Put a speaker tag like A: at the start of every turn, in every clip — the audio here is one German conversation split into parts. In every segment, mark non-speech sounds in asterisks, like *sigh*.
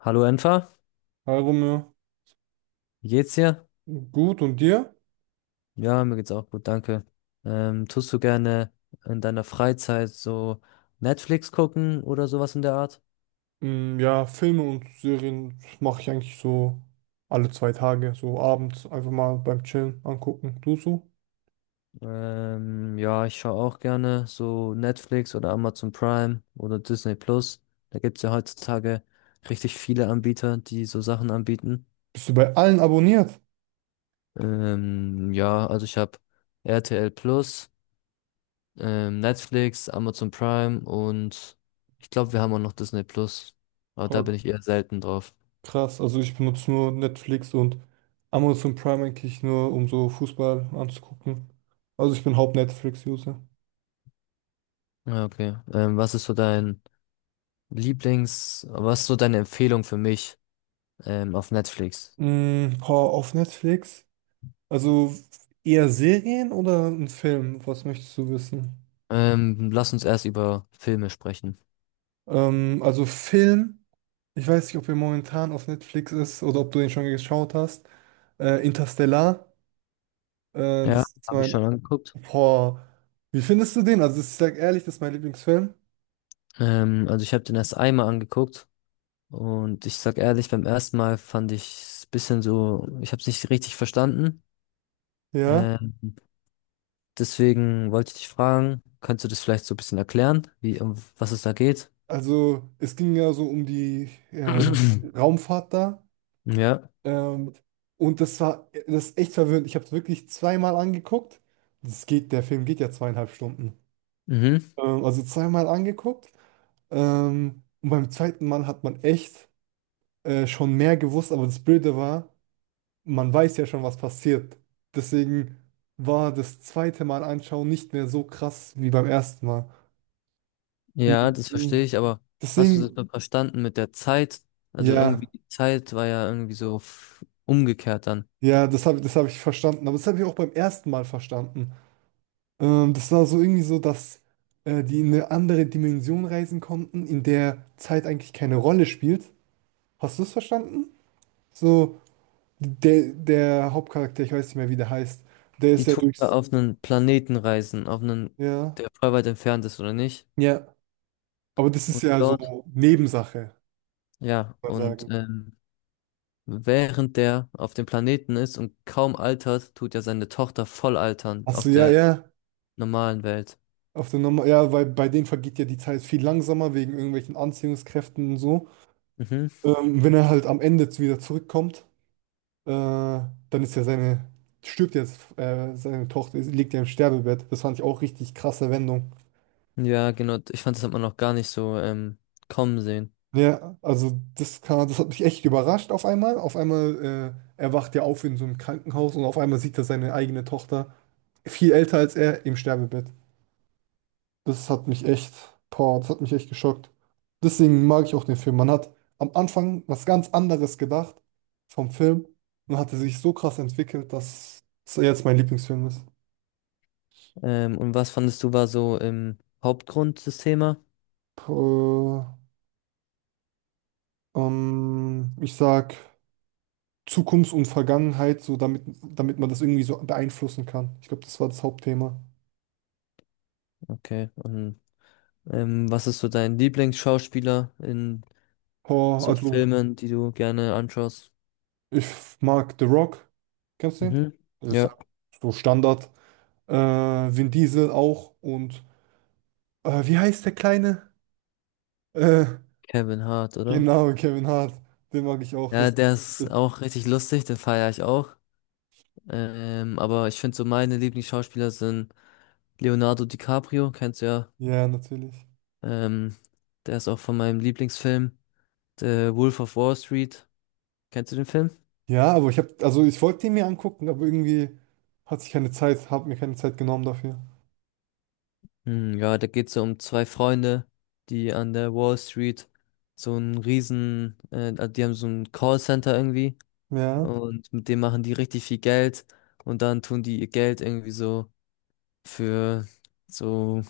A: Hallo Enfer,
B: Hi Romeo,
A: wie geht's dir?
B: gut und dir?
A: Ja, mir geht's auch gut, danke. Tust du gerne in deiner Freizeit so Netflix gucken oder sowas in der Art?
B: Mm, ja, Filme und Serien mache ich eigentlich so alle 2 Tage, so abends einfach mal beim Chillen angucken. Du so?
A: Ja, ich schaue auch gerne so Netflix oder Amazon Prime oder Disney Plus. Da gibt's ja heutzutage richtig viele Anbieter, die so Sachen anbieten.
B: Bist du bei allen abonniert?
A: Ja, also ich habe RTL Plus, Netflix, Amazon Prime und ich glaube, wir haben auch noch Disney Plus. Aber da bin
B: Oh,
A: ich eher selten drauf.
B: krass, also ich benutze nur Netflix und Amazon Prime eigentlich nur, um so Fußball anzugucken. Also ich bin Haupt-Netflix-User.
A: Ja, okay. Was ist so deine Empfehlung für mich auf Netflix?
B: Mm, boah, auf Netflix? Also eher Serien oder ein Film? Was möchtest du wissen?
A: Lass uns erst über Filme sprechen.
B: Also Film. Ich weiß nicht, ob er momentan auf Netflix ist oder ob du den schon geschaut hast. Interstellar.
A: Ja,
B: Das ist
A: habe ich
B: mein.
A: schon angeguckt.
B: Boah. Wie findest du den? Also, ich sag ehrlich, das ist mein Lieblingsfilm.
A: Also ich habe den erst einmal angeguckt und ich sag ehrlich, beim ersten Mal fand ich ein bisschen so, ich habe es nicht richtig verstanden.
B: Ja.
A: Ähm, deswegen wollte ich dich fragen, kannst du das vielleicht so ein bisschen erklären, wie, um was es da geht?
B: Also, es ging ja so um die äh,
A: *clears throat*
B: Raumfahrt da.
A: Ja.
B: Ähm, und das ist echt verwirrend. Ich habe es wirklich zweimal angeguckt. Der Film geht ja 2,5 Stunden.
A: Mhm.
B: Also zweimal angeguckt. Und beim zweiten Mal hat man echt schon mehr gewusst, aber das Blöde war, man weiß ja schon, was passiert. Deswegen war das zweite Mal anschauen nicht mehr so krass wie beim ersten Mal.
A: Ja, das verstehe
B: Mhm.
A: ich, aber hast du das
B: Deswegen,
A: dann verstanden mit der Zeit? Also irgendwie
B: ja,
A: die Zeit war ja irgendwie so umgekehrt dann.
B: ja, das hab ich verstanden. Aber das habe ich auch beim ersten Mal verstanden. Das war so irgendwie so, dass die in eine andere Dimension reisen konnten, in der Zeit eigentlich keine Rolle spielt. Hast du es verstanden? So, der Hauptcharakter, ich weiß nicht mehr, wie der heißt, der
A: Die
B: ist ja
A: tun ja
B: durchs.
A: auf einen Planeten reisen, auf einen,
B: Ja.
A: der voll weit entfernt ist, oder nicht?
B: Ja. Aber das ist
A: Und
B: ja
A: dort,
B: so Nebensache.
A: ja,
B: Mal
A: und
B: sagen.
A: während der auf dem Planeten ist und kaum altert, tut ja seine Tochter voll altern
B: Achso,
A: auf
B: ja,
A: der
B: ja.
A: normalen Welt.
B: Auf der Norm ja, weil bei denen vergeht ja die Zeit viel langsamer wegen irgendwelchen Anziehungskräften und so.
A: Mhm.
B: Wenn er halt am Ende wieder zurückkommt, dann ist ja seine, stirbt jetzt, seine Tochter liegt ja im Sterbebett. Das fand ich auch richtig krasse Wendung.
A: Ja, genau. Ich fand, das hat man noch gar nicht so kommen sehen.
B: Ja, also das hat mich echt überrascht auf einmal. Auf einmal, erwacht er ja auf in so einem Krankenhaus und auf einmal sieht er seine eigene Tochter, viel älter als er, im Sterbebett. Das hat mich echt, Boah, das hat mich echt geschockt. Deswegen mag ich auch den Film. Man hat am Anfang was ganz anderes gedacht vom Film und hatte sich so krass entwickelt, dass es jetzt mein Lieblingsfilm ist.
A: Und was fandest du war so im Hauptgrund des Themas?
B: Puh, ich sag Zukunft und Vergangenheit, so damit man das irgendwie so beeinflussen kann. Ich glaube, das war das Hauptthema.
A: Okay. Und was ist so dein Lieblingsschauspieler in
B: Boah,
A: so
B: also
A: Filmen, die du gerne anschaust?
B: ich mag The Rock. Kennst du den?
A: Mhm.
B: Das ist
A: Ja,
B: halt so Standard. Äh, Vin Diesel auch und wie heißt der Kleine? Äh,
A: Kevin Hart, oder?
B: genau, Kevin Hart. Den mag ich auch.
A: Ja,
B: Das
A: der ist auch richtig lustig, den feiere ich auch. Aber ich finde so meine Lieblingsschauspieler sind Leonardo DiCaprio, kennst du ja.
B: Ja, natürlich.
A: Ähm, der ist auch von meinem Lieblingsfilm, The Wolf of Wall Street. Kennst du den Film?
B: Ja, aber also ich wollte den mir angucken, aber irgendwie hatte ich keine Zeit, habe mir keine Zeit genommen dafür.
A: Hm, ja, da geht's ja um zwei Freunde, die an der Wall Street so ein riesen, also die haben so ein Callcenter irgendwie
B: Ja,
A: und mit dem machen die richtig viel Geld und dann tun die ihr Geld irgendwie so, für so,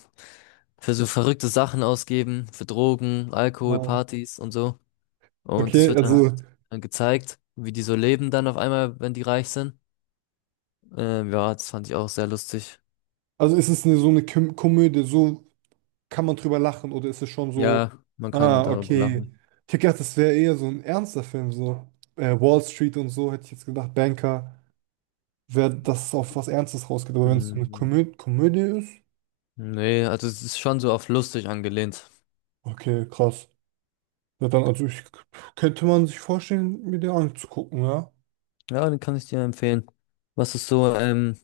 A: für so verrückte Sachen ausgeben, für Drogen, Alkohol,
B: nein.
A: Partys und so. Und das
B: Okay,
A: wird dann halt
B: also,
A: dann gezeigt, wie die so leben dann auf einmal, wenn die reich sind. Ja, das fand ich auch sehr lustig.
B: ist es so eine Komödie, so kann man drüber lachen oder ist es schon so,
A: Ja, man kann
B: ah,
A: darüber
B: okay.
A: lachen.
B: Ich hätte gedacht, das wäre eher so ein ernster Film, so Wall Street und so, hätte ich jetzt gedacht, Banker, wäre das auf was Ernstes rausgeht, aber wenn es so eine
A: Hm.
B: Komödie ist,
A: Nee, also es ist schon so auf lustig angelehnt.
B: okay, krass. Ja, dann, also ich könnte man sich vorstellen, mir den anzugucken, ja.
A: Ja, den kann ich dir empfehlen. Was ist so,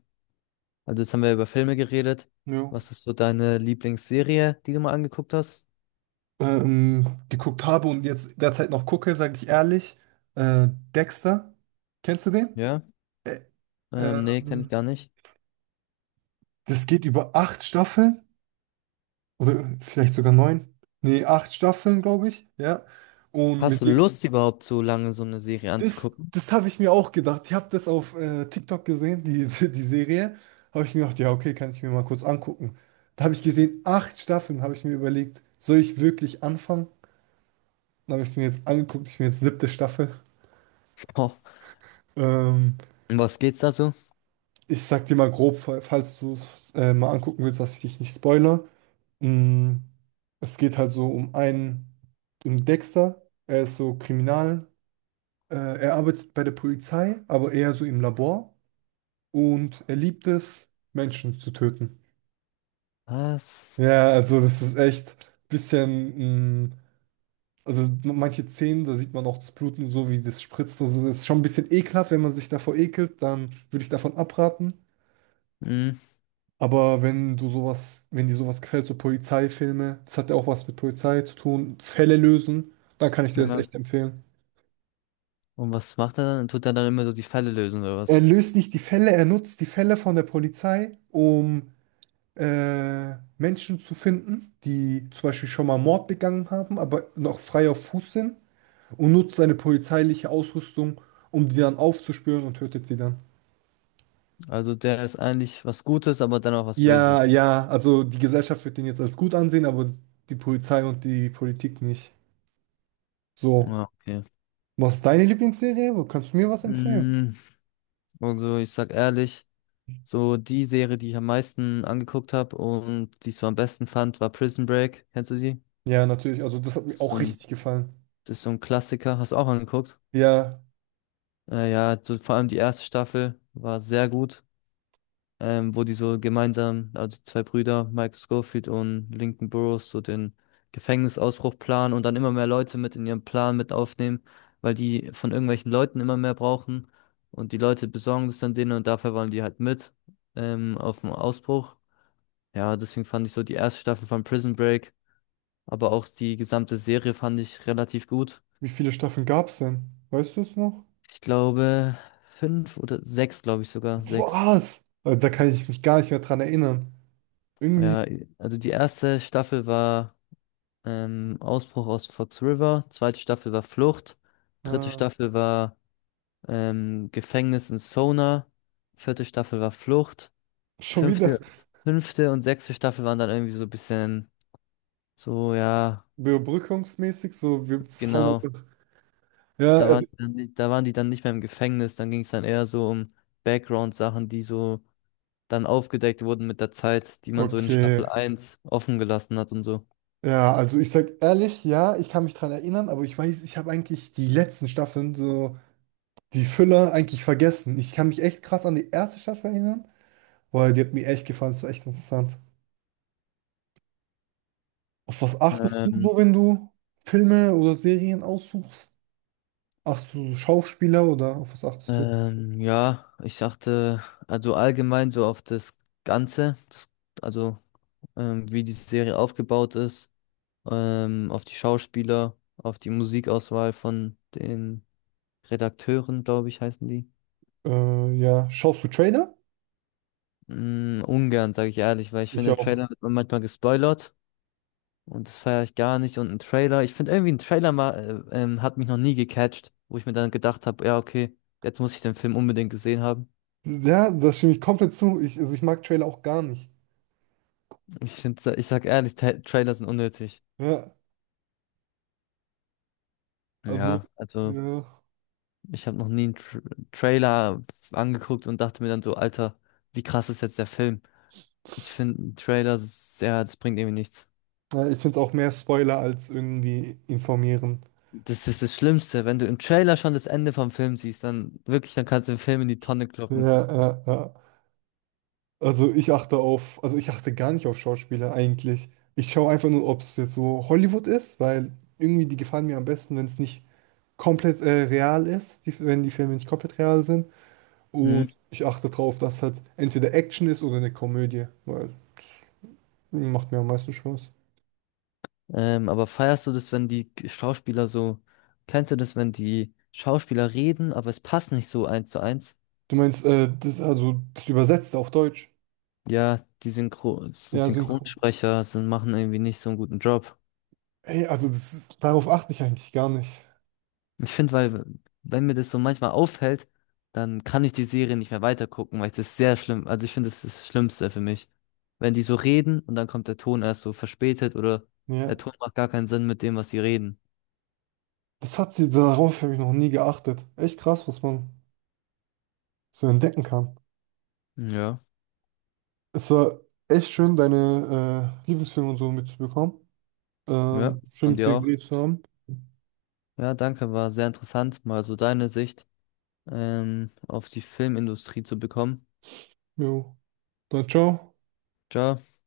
A: also jetzt haben wir über Filme geredet.
B: Ja.
A: Was ist so deine Lieblingsserie, die du mal angeguckt hast?
B: Geguckt habe und jetzt derzeit noch gucke, sage ich ehrlich. Äh, Dexter, kennst du den?
A: Ja.
B: Ä-
A: Nee, kenne ich
B: ähm,
A: gar nicht.
B: Das geht über acht Staffeln oder vielleicht sogar neun. Nee, acht Staffeln, glaube ich. Ja. Und
A: Hast
B: mit
A: du Lust überhaupt so lange so eine Serie
B: Das,
A: anzugucken? *laughs*
B: das habe ich mir auch gedacht. Ich habe das auf TikTok gesehen, *laughs* die Serie. Habe ich mir gedacht, ja, okay, kann ich mir mal kurz angucken. Da habe ich gesehen, acht Staffeln, habe ich mir überlegt, soll ich wirklich anfangen? Dann habe ich es mir jetzt angeguckt, ich bin jetzt siebte Staffel.
A: Oh,
B: Ähm,
A: um was geht's da so?
B: Ich sag dir mal grob, falls du es mal angucken willst, dass ich dich nicht spoilere. Mm, es geht halt so um Dexter. Er ist so Kriminal. Äh, Er arbeitet bei der Polizei, aber eher so im Labor. Und er liebt es, Menschen zu töten.
A: Was?
B: Ja, also das ist echt ein bisschen, also manche Szenen, da sieht man auch das Bluten so, wie das spritzt. Also das ist schon ein bisschen ekelhaft, wenn man sich davor ekelt, dann würde ich davon abraten.
A: Hm.
B: Aber wenn dir sowas gefällt, so Polizeifilme, das hat ja auch was mit Polizei zu tun, Fälle lösen, dann kann ich dir das
A: Ja.
B: echt empfehlen.
A: Und was macht er dann? Tut er dann immer so die Fälle lösen oder
B: Er
A: was?
B: löst nicht die Fälle, er nutzt die Fälle von der Polizei, um Menschen zu finden, die zum Beispiel schon mal Mord begangen haben, aber noch frei auf Fuß sind und nutzt seine polizeiliche Ausrüstung, um die dann aufzuspüren und tötet sie dann.
A: Also der ist eigentlich was Gutes, aber dann auch was
B: Ja,
A: Böses.
B: ja, also die Gesellschaft wird den jetzt als gut ansehen, aber die Polizei und die Politik nicht. So,
A: Ja, okay.
B: was ist deine Lieblingsserie? Wo kannst du mir was empfehlen?
A: Hm, also ich sag ehrlich. So die Serie, die ich am meisten angeguckt habe und die ich so am besten fand, war Prison Break. Kennst du die?
B: Ja, natürlich, also das hat
A: Das
B: mir
A: ist so
B: auch
A: ein,
B: richtig gefallen.
A: das ist so ein Klassiker. Hast du auch angeguckt?
B: Ja,
A: Ja, so, vor allem die erste Staffel war sehr gut, wo die so gemeinsam, also die zwei Brüder, Michael Scofield und Lincoln Burrows, so den Gefängnisausbruch planen und dann immer mehr Leute mit in ihren Plan mit aufnehmen, weil die von irgendwelchen Leuten immer mehr brauchen und die Leute besorgen das dann denen und dafür wollen die halt mit auf dem Ausbruch. Ja, deswegen fand ich so die erste Staffel von Prison Break, aber auch die gesamte Serie fand ich relativ gut.
B: wie viele Staffeln gab es denn? Weißt du es noch?
A: Ich glaube, fünf oder sechs, glaube ich sogar, sechs.
B: Was? Also, da kann ich mich gar nicht mehr dran erinnern. Irgendwie.
A: Ja, also die erste Staffel war Ausbruch aus Fox River, zweite Staffel war Flucht, dritte
B: äh,
A: Staffel war Gefängnis in Sona, vierte Staffel war Flucht,
B: Schon wieder
A: fünfte, fünfte und sechste Staffel waren dann irgendwie so ein bisschen so, ja,
B: überbrückungsmäßig, so wir hauen
A: genau.
B: einfach. Ja, also,
A: Da waren die dann nicht mehr im Gefängnis, dann ging es dann eher so um Background-Sachen, die so dann aufgedeckt wurden mit der Zeit, die man so in Staffel
B: okay.
A: eins offen gelassen hat und so.
B: Ja, also ich sag ehrlich, ja, ich kann mich dran erinnern, aber ich weiß, ich habe eigentlich die letzten Staffeln, so die Füller, eigentlich vergessen. Ich kann mich echt krass an die erste Staffel erinnern, weil die hat mir echt gefallen, so echt interessant. Auf was achtest du
A: Ähm,
B: so, wenn du Filme oder Serien aussuchst? Achtest du so Schauspieler oder auf was achtest du?
A: ja, ich dachte, also allgemein so auf das Ganze, das, also wie die Serie aufgebaut ist, auf die Schauspieler, auf die Musikauswahl von den Redakteuren, glaube ich, heißen die.
B: Ja, schaust du Trailer?
A: Ungern, sage ich ehrlich, weil ich
B: Ich
A: finde, im
B: auch.
A: Trailer wird man manchmal gespoilert. Und das feiere ich gar nicht. Und ein Trailer, ich finde irgendwie ein Trailer mal, hat mich noch nie gecatcht, wo ich mir dann gedacht habe, ja, okay, jetzt muss ich den Film unbedingt gesehen haben. *laughs*
B: Ja, das stimme ich komplett zu. Also ich mag Trailer auch gar nicht.
A: Ich finde, ich sag ehrlich, Ta Trailer sind unnötig.
B: Ja, also,
A: Ja, also
B: ja.
A: ich habe noch nie einen Tr Trailer angeguckt und dachte mir dann so, Alter, wie krass ist jetzt der Film? Ich finde einen Trailer, ja, das bringt irgendwie nichts.
B: Ja, ich finde es auch mehr Spoiler als irgendwie informieren.
A: Das ist das Schlimmste, wenn du im Trailer schon das Ende vom Film siehst, dann wirklich, dann kannst du den Film in die Tonne kloppen.
B: Ja, ja, ja. Also ich achte gar nicht auf Schauspieler eigentlich. Ich schaue einfach nur, ob es jetzt so Hollywood ist, weil irgendwie die gefallen mir am besten, wenn es nicht komplett real ist, wenn die Filme nicht komplett real sind. Und
A: Hm?
B: ich achte drauf, dass halt entweder Action ist oder eine Komödie, weil das macht mir am meisten Spaß.
A: Aber feierst du das, wenn die Schauspieler so, kennst du das, wenn die Schauspieler reden, aber es passt nicht so eins zu eins?
B: Du meinst, also das Übersetzte auf Deutsch?
A: Ja, die Synchro
B: Ja, synchron.
A: Synchronsprecher sind, machen irgendwie nicht so einen guten Job.
B: Hey, also darauf achte ich eigentlich gar nicht.
A: Ich finde, weil, wenn mir das so manchmal auffällt, dann kann ich die Serie nicht mehr weitergucken, weil ich das sehr schlimm, also ich finde, das ist das Schlimmste für mich. Wenn die so reden und dann kommt der Ton erst so verspätet oder der
B: Ja.
A: Ton macht gar keinen Sinn mit dem, was sie reden.
B: Darauf habe ich noch nie geachtet. Echt krass, was man so entdecken kann.
A: Ja,
B: Es war echt schön, deine Lieblingsfilme und so mitzubekommen.
A: ja,
B: Schön
A: und
B: mit
A: dir
B: dir
A: auch.
B: geredet zu haben.
A: Ja, danke, war sehr interessant, mal so deine Sicht auf die Filmindustrie zu bekommen.
B: Jo. Dann ciao.
A: Ciao.